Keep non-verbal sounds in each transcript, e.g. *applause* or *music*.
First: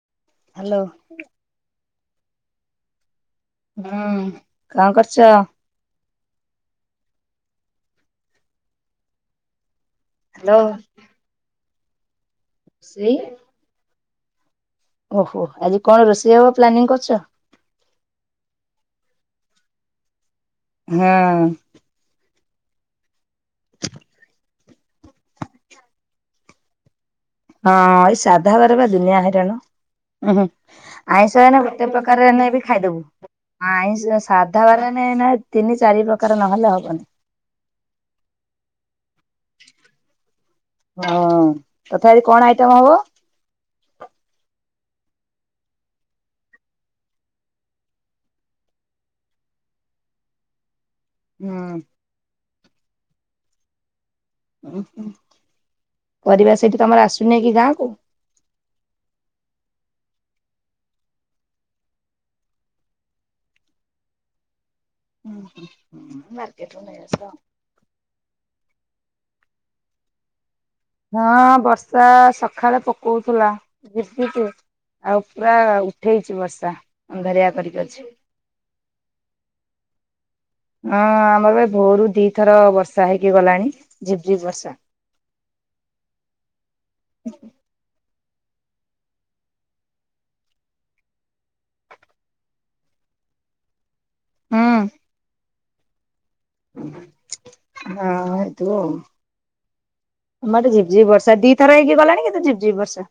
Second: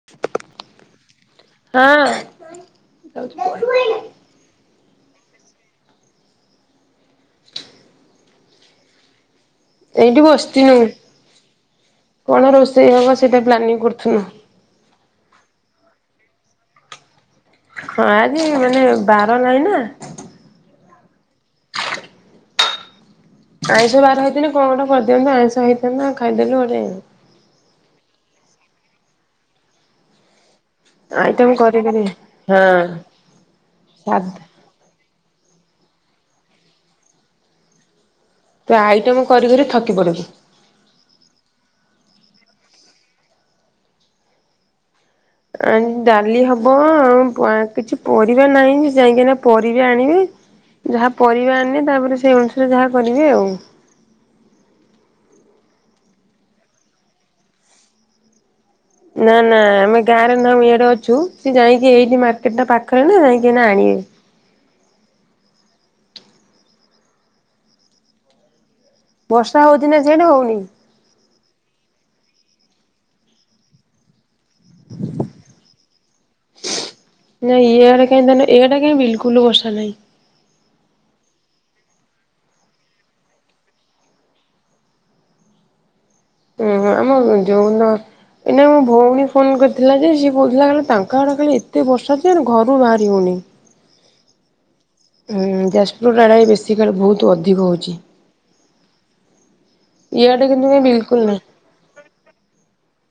*unintelligible* Hello! ହଁ। ହୁଁ କଣ କରୁଚ? *unintelligible* ଏଇଠି ହ୍ୟାଲୋ ବସି ଆଉ କଣ ରୋଷେଇ ହେବ ସେଇଟା ପ୍ଲାନିଂ କରୁଥୁନୁ। ଓହୋ ଆଜି କଣ ରୋଷେଇ ହବ ପ୍ଲାନିଂ କରୁଚ। ହଁ ଆଜି ମାନେ ବାର ନାହିଁ ନା। ହଁ। ଆଇଁଷ ବାର ହେଇଥିନେ କଁ ଗୋଟେ କରିଦିଅନ୍ତୁ ଆଇଁଷ ହେଇଥାନ୍ତା ଖାଇଦେଲୁ ଗୋଟେ ହଁ ଏଇ ସାଧା ବାରେ ବା ଦୁନିଆ ହଇରାଣ। ଉୁଁ ହୁଁ ଆଇଁଷ ଆଇଟମ ହେନେ ଗୋଟେ କରିକିରି ପ୍ରକାର ହେନେ ବି ହଁ ଖାଇଦବୁ ଆଇଁଷ ସାଧା ତାର ଏନେ ଏଇନା ତିନି ଚାରି ପ୍ରକାର ନହେଲେ ହବନି। ତୁ ଆଇଟମ୍ କରିିକରି ଥକି ପଡିବୁ। ହଁ ତଥାପି କଣ ଆଇଟମ୍ ହବ? ଆ ଡାଲି ହବ ଆଉ ପ କିଛି ପରିବା ନାହିଁ ଯାଇଁକିନା ପରିବା ଆଣିବେ ଯାହା ପରିବା ହୁଁ। ଆନେ ତାପରେ ସେଇ ଅନୁସାରେ ଯାହା କରିବେ ଆଉ। ଉଁ ହୁଁ ପରିବା ସେଇଠି ତମର ଆସୁନେଇ କି ଗାଁକୁ? ନା ନା ଆମେ ଗାଁରେ ନାହୁ ଇଆଡେ ଅଛୁ ସେ ଯାଇଁକି ଏଇନି ମାର୍କେଟ ଟା ପାଖରେ ନା ଯାଇକି ଏନା ଆଣିବେ। ହୁଁ ହୁଁ ମାର୍କେଟରୁ ନେଇ ଆସିବ। ବର୍ଷା ହଉଚି ନା ସିଆଡେ ହଉନି? ହଁ ବର୍ଷା ସଖାଳେ ପକଉଥିଲା ଝିପି ଝିପି ଆଉ ପୁରା ଉଠେଇଚି ବର୍ଷା ଅନ୍ଧାରିଆ କରିକି ଅଛି। ଏଇଆଡ଼େ କାଇଁ ବିଲକୁଲ ବର୍ଷା ନାଇଁ। ହଁ ଆମର ଏ ଭୋରୁ ଦି ଥର ବର୍ଷା ହେଇକି ଗଲାଣି ଝିପଝିପ ବର୍ଷା। ଉଁ ହୁଁ ଆମ ଯଉନ ଏଇନା ମୋ ଭଉଣୀ ଫୋନ୍ କରିଥିଲା ଯେ ସିଏ କହୁଥିଲା ତାଙ୍କ ଆଡ଼େ ଖାଲି ଏତେ ବର୍ଷ ଅ ଯେ ଆ ଘରୁ ବାହାରି ହଉନି। ହୁଁ। ହୁଁ ଯାଜପୁର ଆଡ଼େ ହିଁ ବେଶି ସେଇଟି କଳେ ବହୁତ ଅଧିକ ହଉଛି ହଁ ହେଇଥିବ ଆଉ ଇଆଟେ ଆମ ଆଡେ କିନ୍ତୁ ଝିପ୍ ଝିପ୍ ବିଲକୁଲ ବର୍ଷା ନାହିଁ। ଦିଥର ହେଇକି ଗଲାଣି କିନ୍ତୁ ଝିପି ଝିପି ବର୍ଷା।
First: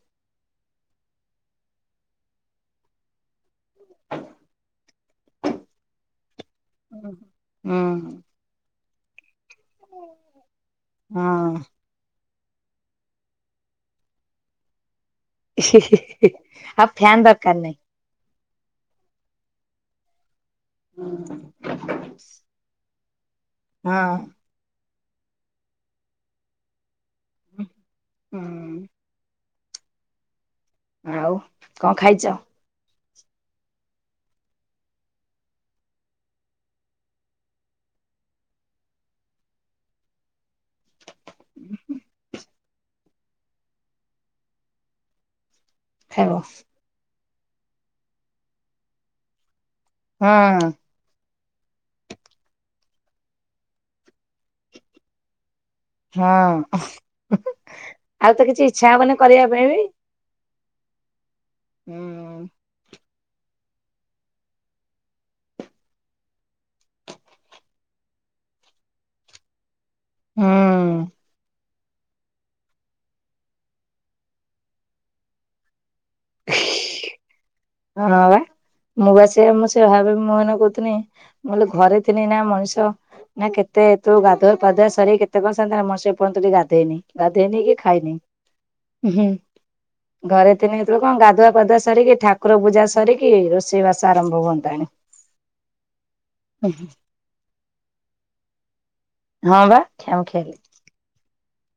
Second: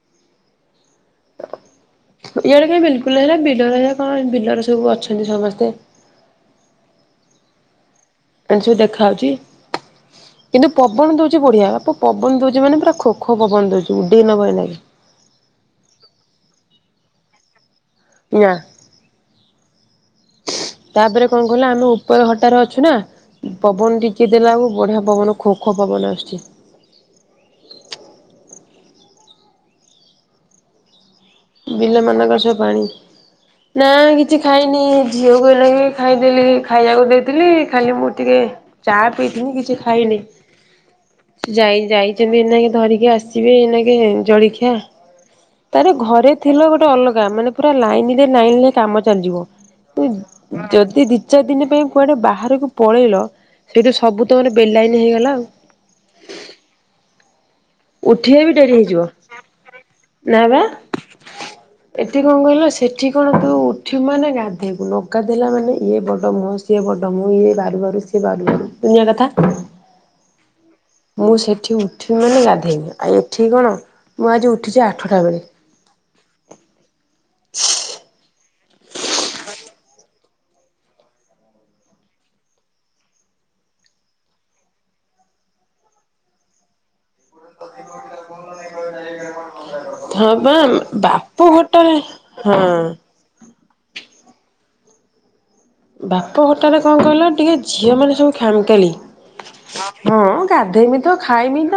ଇଆଡେ ବି ବିଲକୁଲ ହେଲା ବିଲର କଣ ବିଲରେ ସବୁ ଅଛନ୍ତି ସମସ୍ତେ ହୁଁ। ଏ ନ୍ତି ସବୁ ଦେଖାହେଉଚି କିନ୍ତୁ ପବନ ଦଉଚି ହଁ ବଢିଆ ପ ପବନ ଦଉଚି ମାନେ ପୁରା ଖୋ ଖୋ ପବନ ଦଉଚି ଉଡ଼େଇ ନେବ ଏଇନାକେ। ଆଉ ଫ୍ୟାନ ଦରକାର ନାହିଁ। ନା। ତାପରେ କଁ କହିଲ ଆମେ ଉପର ଘରଟାରେ ଅଛୁ ନା ପବନ ହଁ ଟିକେ ଦେଲାଅଳକୁ ବଢିଆ ପବନ ଖୋ ଖୋ ପବନ ଆସୁଚି। ହୁଁ ହଁ। ଆଉ କଣ ଖାଇଛ? ବିଲମାନଙ୍କରେ ସବୁ ପାଣି ନା କିଛି ଖାଇନି ଝିଅକୁ ହେଲ କି ଖାଇଦେଲି ଖାଇବାକୁ ଦେଇଥିଲି ଖାଲି ମୁଁ ଟିକେ ଚା ପିଇଥିଲି କିଛି ଖାଇନି ଯାଇ ଯାଇଛଲଚନ୍ତି ଏନାକେ ଧରିକି ଆସି ଯିବେ ଏଇନାକେ ଜଳଖିଆ ତା ପରେ ଖାଇବ ଘରେ ଥିଲେ ଗୋଟେ ଅଲଗା ମାନେ ପୁରା ଲାଇନ ରେ ଲାଇନ ରେ କାମ ଚାଲିଯିବ ହଁ ଯଦି ଦି ଚାରି ଦିନ ପାଇଁ କୁଆଡେ ବାହାରକୁ ପଳେଇଲ ସେଇଠି ସବୁ ତମର ବେଲାଇନ ହେଇଗଲା ଆଉ। ହଁ ଆଉ ଉଠିବା ତ ବି କିଛି ଡେରି ଇଛା ହେଇଯିବ। ହବନି କରିବା ପାଇଁ ବି। ନା ବା ଏଠି କଅଁ ହୁଁ କହିଲ ସେଠ ଏଠି କଣ ତୁ ଉଠି ବୁ ମାନେ ଗାଧେଇବକୁ ନ ଗାଧୋଇଲା ମାନେ ଇଏ ବଡ଼ ମୋହ ସିଏ ବଡ଼ ମୁଁ ଇଏ ବାରୁ ବାରୁ ଦୁନିଆ କଥା ହଁ। ମୁଁ ସେଠି ଉଠିବି ମାନେ ଗାଧୋଇବଆଉ ଏଠି କଣ ମୁଁ ଆଜି ଉଠିଛି ଆଠଟା ବେଳେ *inaudible* ହଁ ବା ମୁଁ ବାସ ମୁଁ ସେ ଭାବେ ମୁଁ ଏ କହୁଥିଲି ମୁଲେ ଘରେ ଥିଲି ନା ମଣିଷ ନା କେତେ ତୁ ଗାଧୋଇ ପାୁଆ ସରି କେତେ କଣ ସେ ପନ୍ତ ଟ ଗାଧୋଇେଇନି ଗାଧେଇନି କି ଖାଇନି ହୁଁ ହଁ ବା ଘରେ ନ ଯେତେବେଳେ କଣ ବାପ ଗାଧୁଆ ପାଧୁଆ ଘଟାରେ ସରିକି ଠାକୁ ଠାକୁର ହଁ ପୂଜା ସରିକି ରୋଷେଇ ବାସ ଆରମ୍ଭ ହୁଅନ୍ତାଣି ବାପ ଘରଟାରେ କଣ କହିଲ ଟିକେ ଝିଅ ମାନେ ସବୁ ଖାମ୍ ଖାଲି ହଁ ବା ହଁ ଖାମଖିଆଲି ଗାଧେଇମି ତ ଖାଇମି ତ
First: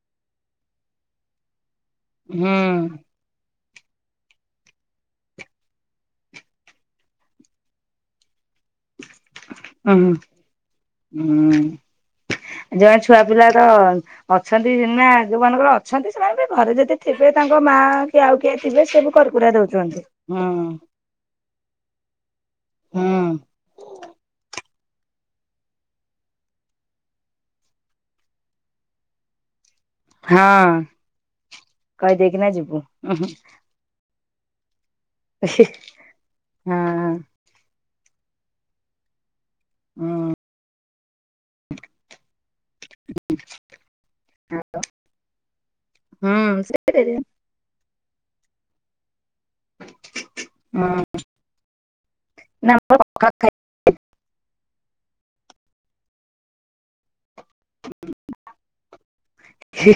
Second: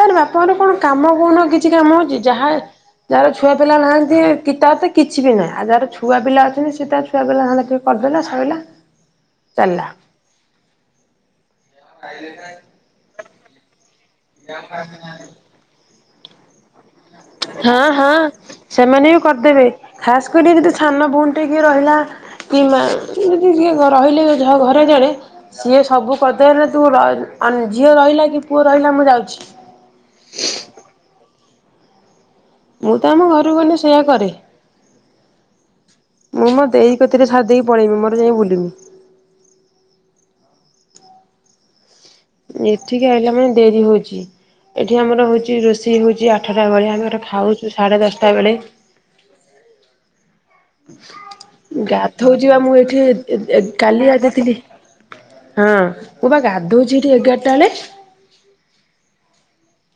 ତାର ବାପାଘରେ କଣ କାମ କୋଉନ କିଛି କାମ ଅଛି ଯାହା ହୁଁ ଯାହାର ଛୁଆ ପିଲା ନାହାନ୍ତି କିତାରତ କିଛି ବି ନାହିଁ ଆଉ ଯାହାର ଛୁଆ ପିଲା ଅଛନ୍ତି ସେତାର ଛୁଆ ପିଲା ଧଦ୍ଦା ଟିକେ କରିଦେଲା ସ ସଇଲା ଚାଲିଲା। ହୁଁ ହୁଁ। ଖାଇଲେ ନାଇଁ। ଜହାର ଛୁଆ ପିଲା ତ ଅଛନ୍ତି ନା ଯୋଉ ମାନଙ୍କର ଅଛନ୍ତି ସେମାନେ ବି ଘରେ ଯେତେ ଥିବେ ତାଙ୍କ ମା ହଁ ହଁ କି ଆଉ କିଏ ଥିବେ ସେମାନେ ସିଏବି ବି କରିକୁରା ଦଉଛନ୍ତିଁ ହୁଁ। ଗୋଟେ କିଏ ରହିଲା କି ମା ହୁଁ। ଯଦି କିଏ ରହିଲେ ଘରେ ଜଣେ ସିଏ ସବୁ କରିଦେବେ ତୁ ଝିଅ ରହିଲା କି ପୁଅ ରହିଲା ମୁଁ ଯାଉଚି। ହଁ କହିଦେଇକିନା ଯିବୁ। ମୁଁ ତ ହଁ ଆମ ଘରକୁ ଗଲେ ସେଇୟା କରେ। ମୁଁ ମୋ ଦେଇ କତିରେ ଛାଡ଼ିଦେଇକି ପଳେଇମି ମୋର ଯାଇ ବୁଲିମି। ହଁ। ଏଠିକି ଆଇଲା ମାନେ ଡେରି ହଉଚି। ଏଠି ଆମର ହଉଚି ରୋଷେଇ ହେଉଚି ହୁଁ ଆଠଟା ବେଳେ ଆମେ ସେ ଏଠି ଖାଉଚୁ ସାଢ଼େ ଦଶଟା ବେଳେ। ଗାଧଉଚିପା ମୁଁ ନା ଏଇଠି ପଖାଳ ଖାଇ ଏ କାଲି ଗାଧେଇ ଥିଲି ହଁ ମୁଁ ବା ଗାଧୋଉଚି ଏଠି ଏଗାରଟା ବେଳେ। *unintelligible*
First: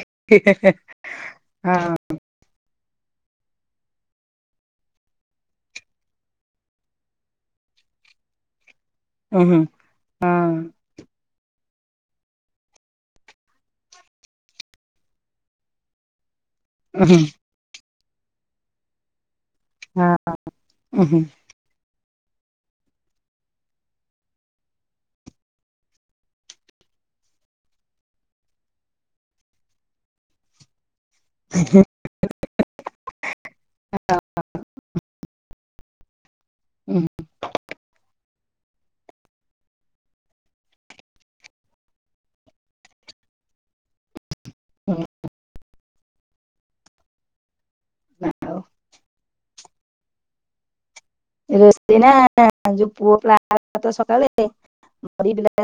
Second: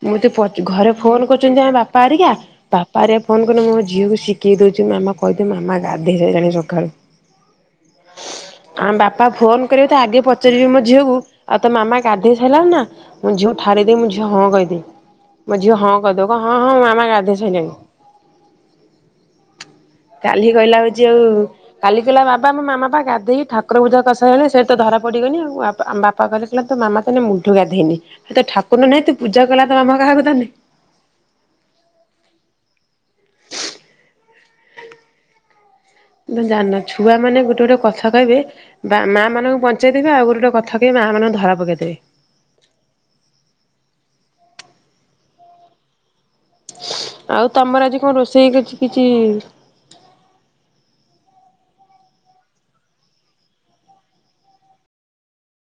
ମଁତେ ଘରେ ଫୋନ୍ କରୁଛନ୍ତି ଆମ ହଁ ବାପା ଆରିକା ବାପା ଅରିକା ଫୋନ୍ କଲେ ମୋ ଝିଅକୁ ଶିଖେଇ ଦଉଚି ମାମା କହିଦେ ମାମା ଗାଧେଇ ସାରିଲାଣି ସଖାଳୁ। ଆମ ବାପା ଉହୁଁ ଫୋନ୍ କରିବେତ ଆଗେ ହଁ ପଚାରିବେ ମୋ ଝିଅକୁ ଆଉ ତ ମାମା ଗାଧେଇ ସାରିଲା ନା ମୁଁ ଝିଅ ଠାରି ଦେଇ ମୁଁ ଝିଅ ହଁ କହି ମୋ ଝିଅ ହଁ କହିଦବ କହିବ ହଁ ହଁ ମାମା ଉହୁଁ ଗାଧେଇ ସାଇଲାଣି। ହଁ କାଲି କହିଲା ହଉଚି ଉହୁଁ ଆଉ କାଲି କଇଲା ବାବା ମୋ ମାମାପା ଗାଧୋଇକି ଠାଙ୍କୁର ପୂଜା କରିସାଇଲାଣି ସେଇଟି ତ ଧରା ପଡ଼ିଗନି ଆମ ବାପା ତା ବାପା କତିରେ କଇଲା ତ ମାମ ତାନେ ମୁଳୁଠୁ ଗାଧେଇନି ତ ଠାକୁର ନାହିଁ ତୁ ପୂଜା କଲା ତ ମାମା କାହାକୁ ତାହାନେ। *unintelligible* *unintelligible* ତମେ ଜାଣିନ ଛୁଆ ମାନେ ଗୋଟେ ଗୋଟେ କଥା କହିବେ ବା ମାଆ ମାନଙ୍କୁ ପଞ୍ଚେଇ ଦେବେ ଆଉ ଗୋଟେ ଗଟେ କଥା କହିବେ ମାଆ ମାନଙ୍କୁ ଧରା ପକେଇ ଦେବେ। ହୁଁ। ଆଉ ତମର ଆଜି କଣ ରୋଷେଇ କଛି କିଛି ରୋଷେଇ ନାଁ ଯୋଉ ପୁଅ ପ୍ଲା *inaudible* ତ ସକାଳେ *inaudible* ‌ ମରି ବିଲା